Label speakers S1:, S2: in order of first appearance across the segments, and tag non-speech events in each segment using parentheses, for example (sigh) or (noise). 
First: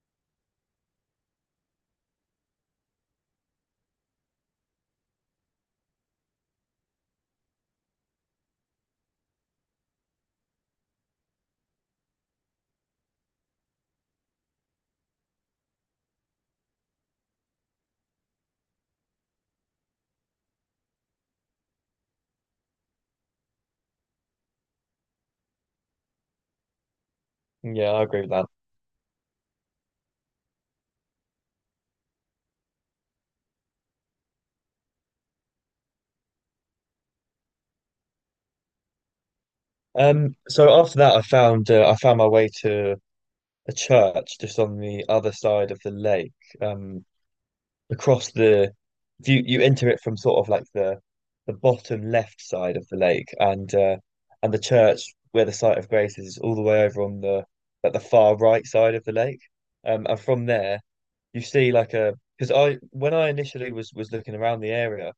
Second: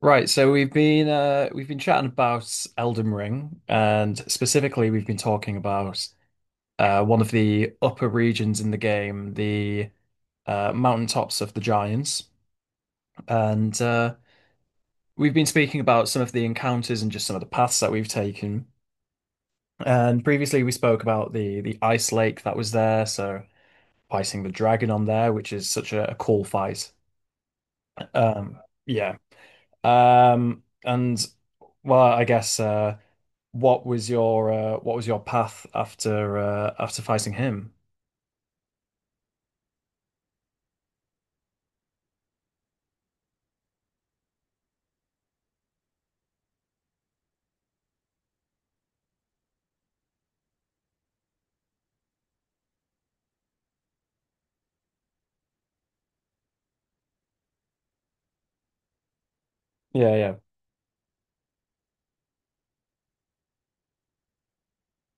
S1: Right, so we've been chatting about Elden Ring, and specifically we've been talking about one of the upper regions in the game, the mountaintops of the giants, and we've been speaking about some of the encounters and just some of the paths that we've taken. And previously we spoke about the ice lake that was there, so fighting the dragon on there, which is such a cool fight.
S2: Yeah, I agree with that.
S1: Um, yeah. And Well, I guess. What was your what was your path after after fighting him?
S2: So after that, I found my way to a church just on the other side of the lake. Um, across the if you enter it from sort of like the bottom left side of the lake, and the church where the site of grace is all the way over on the like the far right side of the lake.
S1: Yeah,
S2: And
S1: yeah.
S2: from there, you see like a because I when I initially was looking around the area,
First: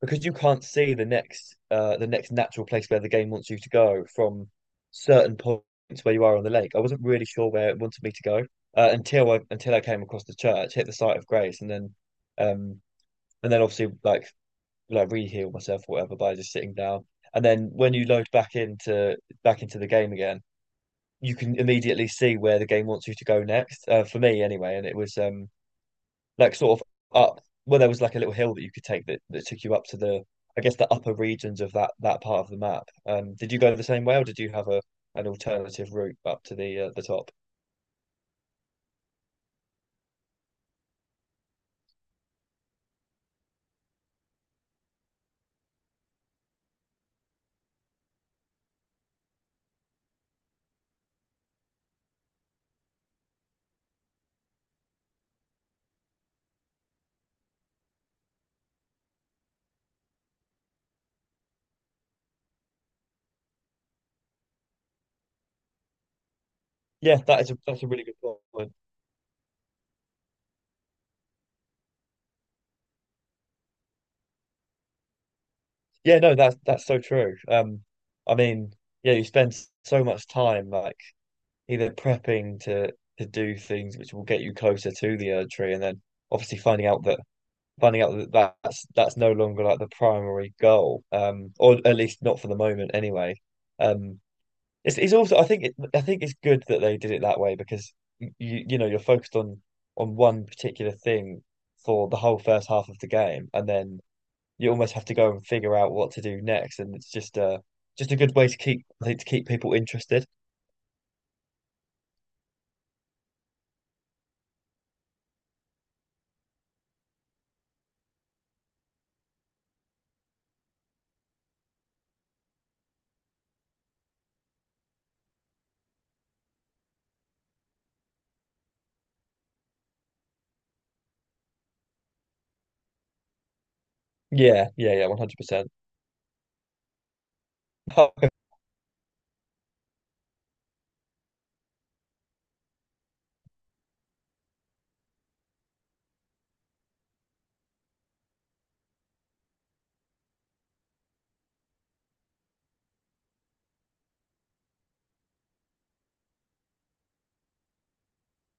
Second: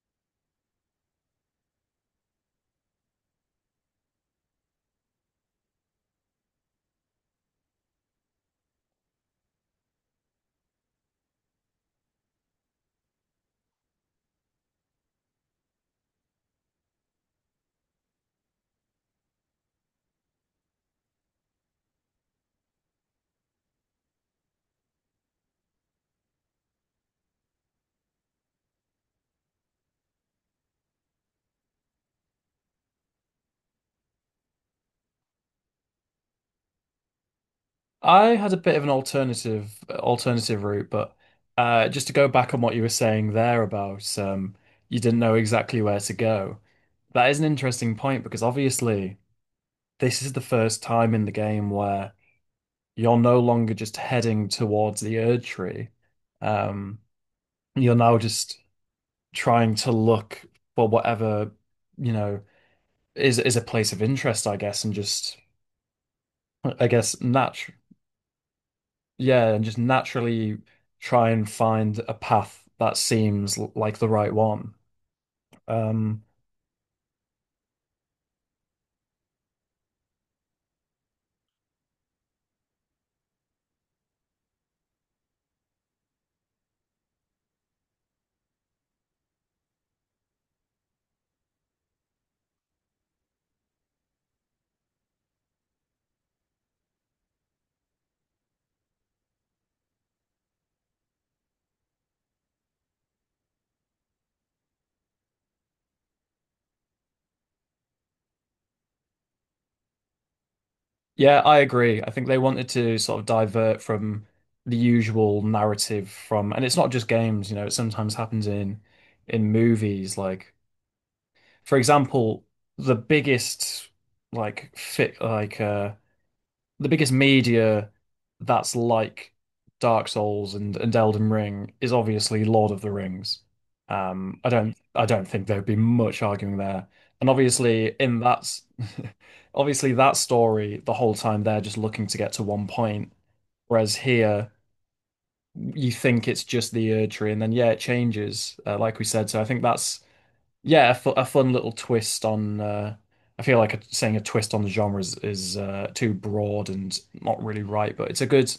S2: because you can't see the next natural place where the game wants you to go from certain points where you are on the lake. I wasn't really sure where it wanted me to go until I came across the church, hit the site of grace, um and then obviously like re-heal myself or whatever by just sitting down. And then when you load back into the game again, you can immediately see where the game wants you to go next. For me anyway, and it was like sort of up, well, there was like a little hill that you could take that took you up to the, I guess, the upper regions of that part of the map. Did you go the same way or did you have a an alternative route up to the top?
S1: I had a bit of an alternative route, but just to go back on what you were saying there about you didn't know exactly where to go. That is an interesting point because obviously this is the first time in the game where you're no longer just heading towards the Erdtree. Um, you're now just trying to look for whatever, you know. Is a place of interest, I guess, and just I
S2: Yeah,
S1: guess natural,
S2: that's a really good point.
S1: yeah, and just naturally try and find a path that seems like the right one.
S2: Yeah,
S1: Um,
S2: no, that's so true. I mean, yeah, you spend so much time like either prepping to do things which will get you closer to the Erdtree, and then obviously finding out that that's no longer like the primary goal, or at least not for the moment anyway. Um, it's also I think it's good that they did it that way because you you know you're focused on one particular thing for the whole first half of the game, and then you almost have to go and figure out what to do next, and it's just a good way to keep, I think, to keep people interested.
S1: yeah, I agree. I think they wanted to sort of divert from the usual narrative from, and it's not just games, you know, it sometimes happens in movies. Like, for example, the biggest like fit like the biggest media that's like Dark Souls and Elden Ring is obviously Lord of the Rings.
S2: Yeah, yeah,
S1: I
S2: yeah, one
S1: don't
S2: hundred
S1: think there'd
S2: percent.
S1: be much arguing there. And obviously in that (laughs) obviously that story, the whole time they're just looking to get to one point. Whereas here you think it's just the Ur tree and then yeah, it changes, like we said. So I think that's yeah, a fun little twist on. I feel like saying a twist on the genre is too broad and not really right, but it's a good.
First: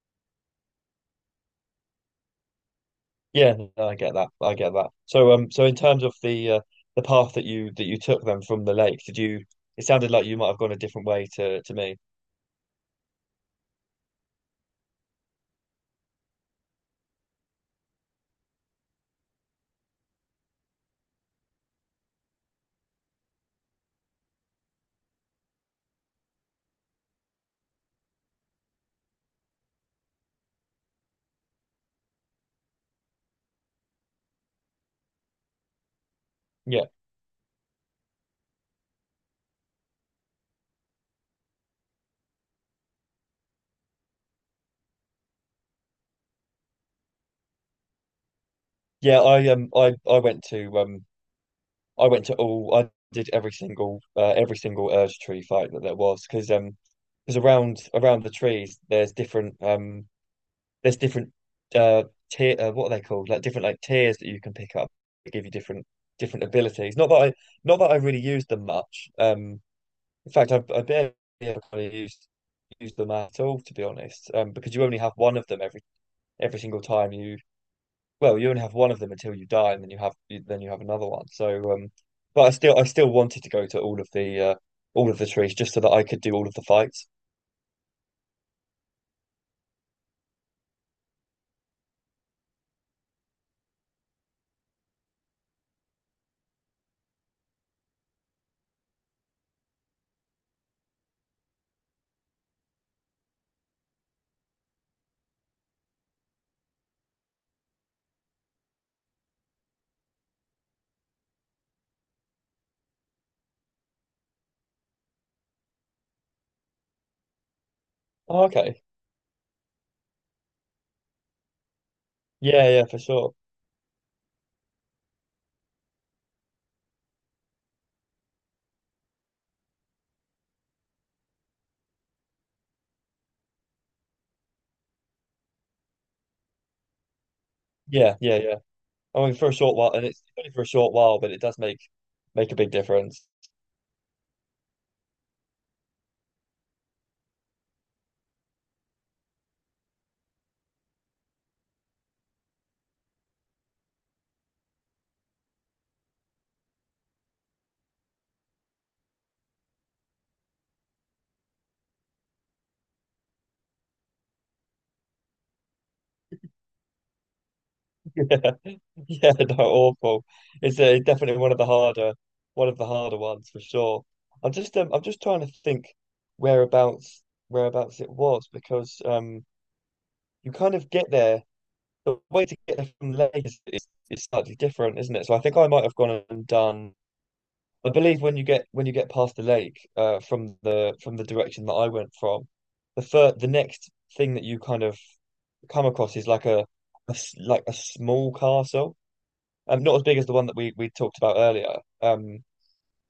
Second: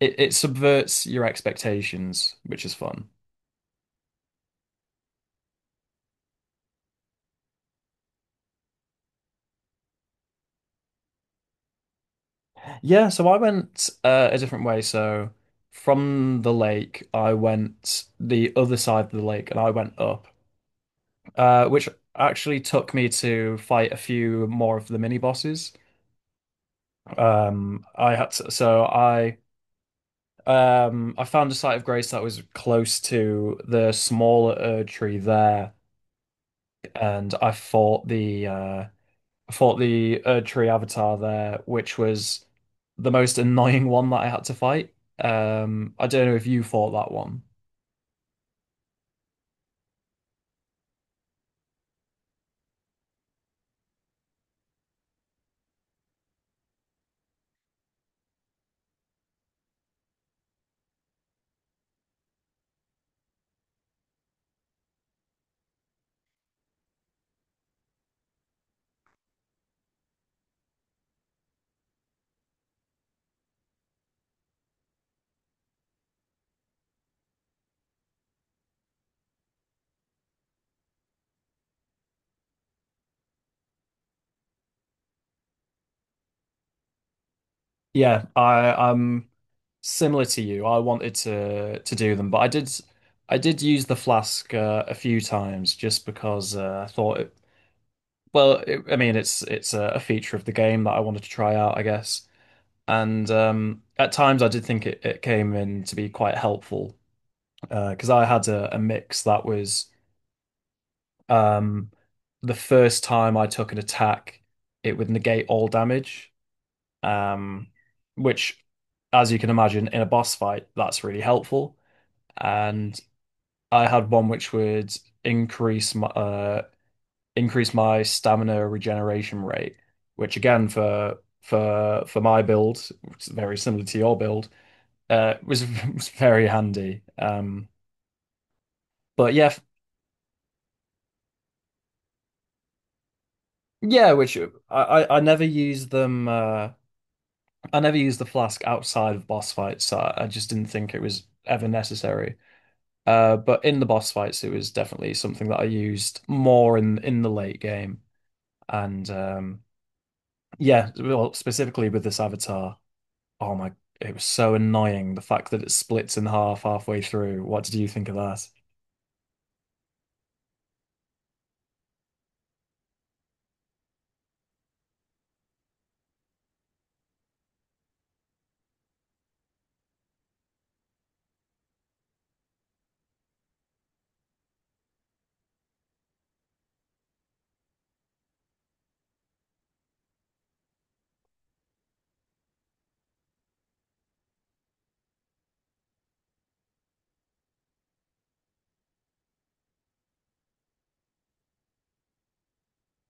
S1: It subverts your expectations, which is fun.
S2: Yeah, no, I get that. I get that. So, so in terms of the path that you took then from the lake, did you? It sounded like you might have gone a different way to me.
S1: Yeah, so I went a different way. So from the lake, I went the other side of the lake, and I went up, which actually took me to fight a few more of the mini bosses. I had to, so I. I found a site of grace that was close to the smaller Erd tree there,
S2: Yeah,
S1: and I fought the Erd tree avatar there, which was the most annoying one that I had to fight. I don't know if you fought that one.
S2: yeah. I went to I went to all. I did every single Urge Tree fight that there was because around the trees there's different uh tier what are they called? Like different like tiers that you can pick up that give you different different abilities. Not that I really used them much. In fact, I barely ever kind of used them at all, to be honest, because you only have one of them every single time you. Well, you only have one of them until you die, and then then you have another one. So, but I still wanted to go to all of the trees just so that I could do all of the fights.
S1: Yeah, I'm similar to you. I wanted to do them, but I did use the flask a few times just because I thought it. Well, I mean, it's a feature of the game that I wanted to try out, I guess. And at times I did think it came in to be quite helpful because I had a mix that was um, the first time I took an attack, it would negate all damage, um,
S2: Oh,
S1: which,
S2: okay.
S1: as you can imagine, in a boss fight, that's really helpful.
S2: Yeah, yeah, for
S1: And
S2: sure.
S1: I had one which would increase my uh, increase my stamina regeneration rate, which again for my build, which is very similar to your build was (laughs) was very handy.
S2: Yeah, yeah, yeah. I
S1: But
S2: mean, for
S1: yeah,
S2: a short while, and it's only for a short while, but it does make a big difference.
S1: yeah, which I never used them. I never used the flask outside of boss fights. So I just didn't think it was ever necessary. But in the boss fights, it was definitely something that I used more in the late game. And yeah, well, specifically with this avatar. Oh my, it was so annoying the fact that it splits in half halfway through. What did you think of that?
S2: (laughs) (laughs) Yeah, no, awful. It's, definitely one of one of the harder ones for sure. I'm just trying to think whereabouts, whereabouts it was because you kind of get there. The way to get there from Lagos is, is slightly different, isn't it? So I think I might have gone and done. I believe when you get past the lake, from the direction that I went from, the next thing that you kind of come across is like a like a small castle not as big as the one that we talked about earlier. Um,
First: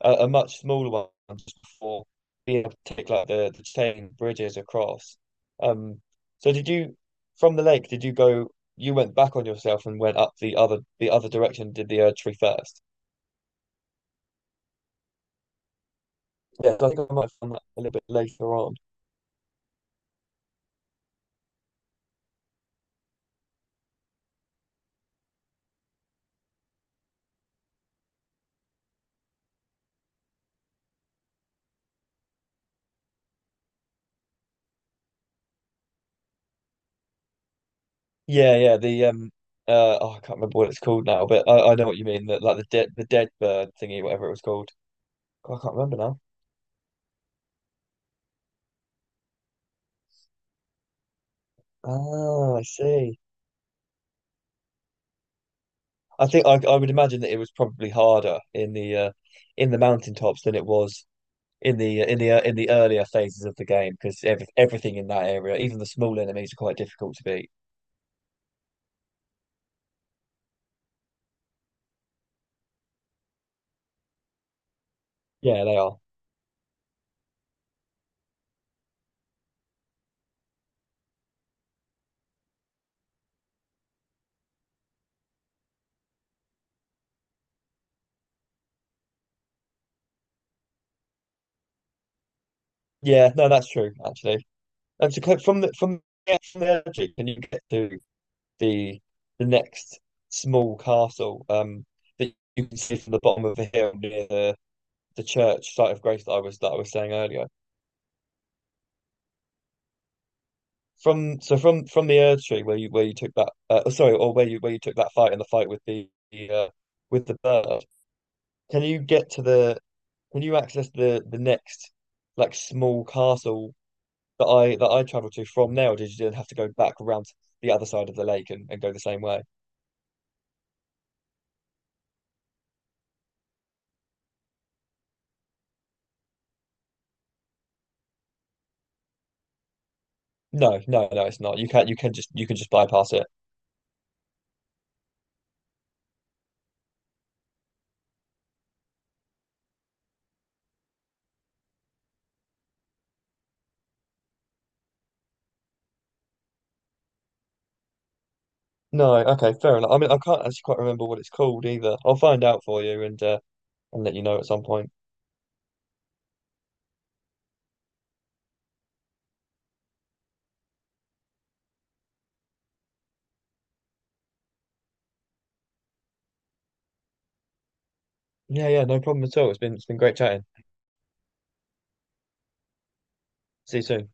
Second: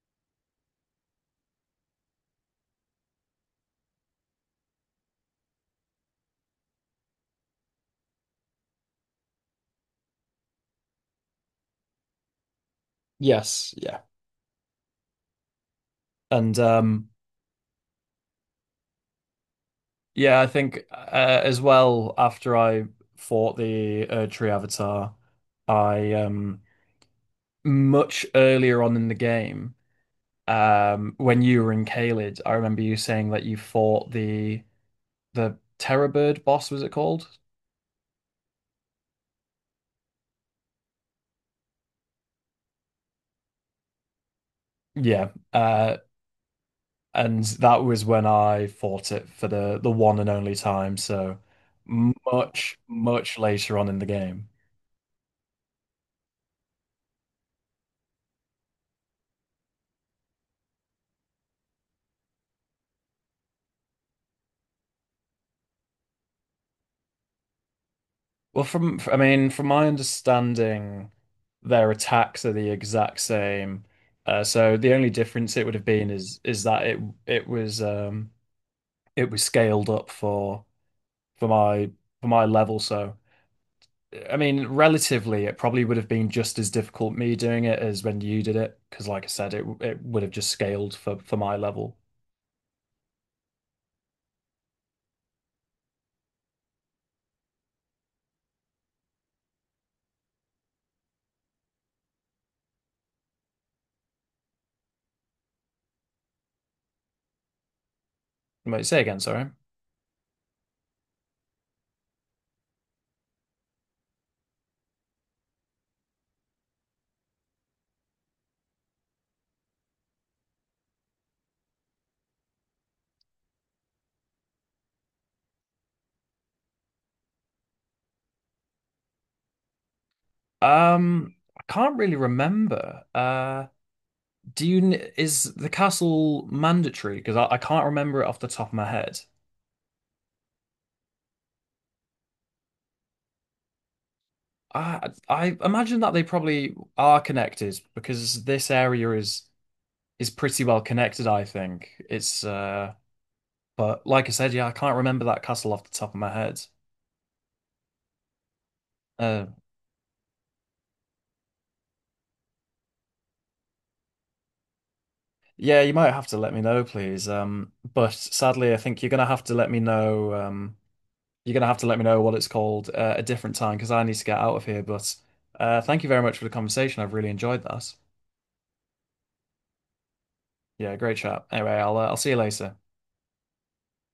S2: a much smaller one just before being able to take like the chain bridges across. Um, so did you from the lake? Did you go? You went back on yourself and went up the other direction. Did the Erdtree first?
S1: Yes, yeah. And
S2: Yeah, so I think I might have done that a little bit later on.
S1: Yeah, I think as well after I fought the tree avatar, I much earlier on in the game, when you were in Caelid, I remember you saying that you fought the Terror Bird boss, was it called?
S2: Yeah, yeah. The oh, I can't remember what it's called now, but I know what you mean. That like the dead bird thingy, whatever it was called.
S1: Yeah,
S2: God, I can't remember now.
S1: and that was when I fought it for the one and only time. So
S2: Ah, I
S1: much,
S2: see.
S1: much later on in the game.
S2: I would imagine that it was probably harder in the mountaintops than it was in the in the in the earlier phases of the game because everything in that area, even the small enemies, are quite difficult to beat.
S1: Well, I mean, from my understanding, their attacks are the exact same. So the only difference
S2: Yeah,
S1: it would
S2: they
S1: have
S2: are.
S1: been is that it was um it was scaled up for my for my level. So I mean, relatively, it probably would have been just as difficult me doing it as when you did it, because like I said, it would have just scaled for my level.
S2: Yeah, no, that's true actually. And to click from the energy, can you get to the the next small castle that you can see from the bottom of the hill near the church site of grace that I was saying earlier?
S1: Might say again, sorry.
S2: From so from the Erd Tree where you took that oh, sorry, or where you took that fight in the fight uh, with the bird. Can you get to the, can you access the next like small castle that I traveled to from there, or did you have to go back around to the other side of the lake and go the same way?
S1: I can't really remember. Do you is the castle mandatory? Because I can't remember it off the top of my head.
S2: No, no, no, it's not. You can you can just bypass it.
S1: I imagine that they probably are connected because this area is pretty well connected, I think. It's but like I said, yeah, I can't remember that castle off the top of my head.
S2: No,
S1: Uh
S2: okay, fair enough. I mean, I can't actually quite remember what it's called either. I'll find out for you and let you know at some point.
S1: yeah, you might have to let me know, please. But sadly I think you're gonna have to let me know you're gonna have to let me know what it's called a different time because I need to get out of here. But thank you very much for the conversation. I've really enjoyed that.
S2: Yeah, yeah, no problem at all. It's been great chatting.
S1: Yeah, great chat. Anyway, I'll see you later.
S2: See you soon.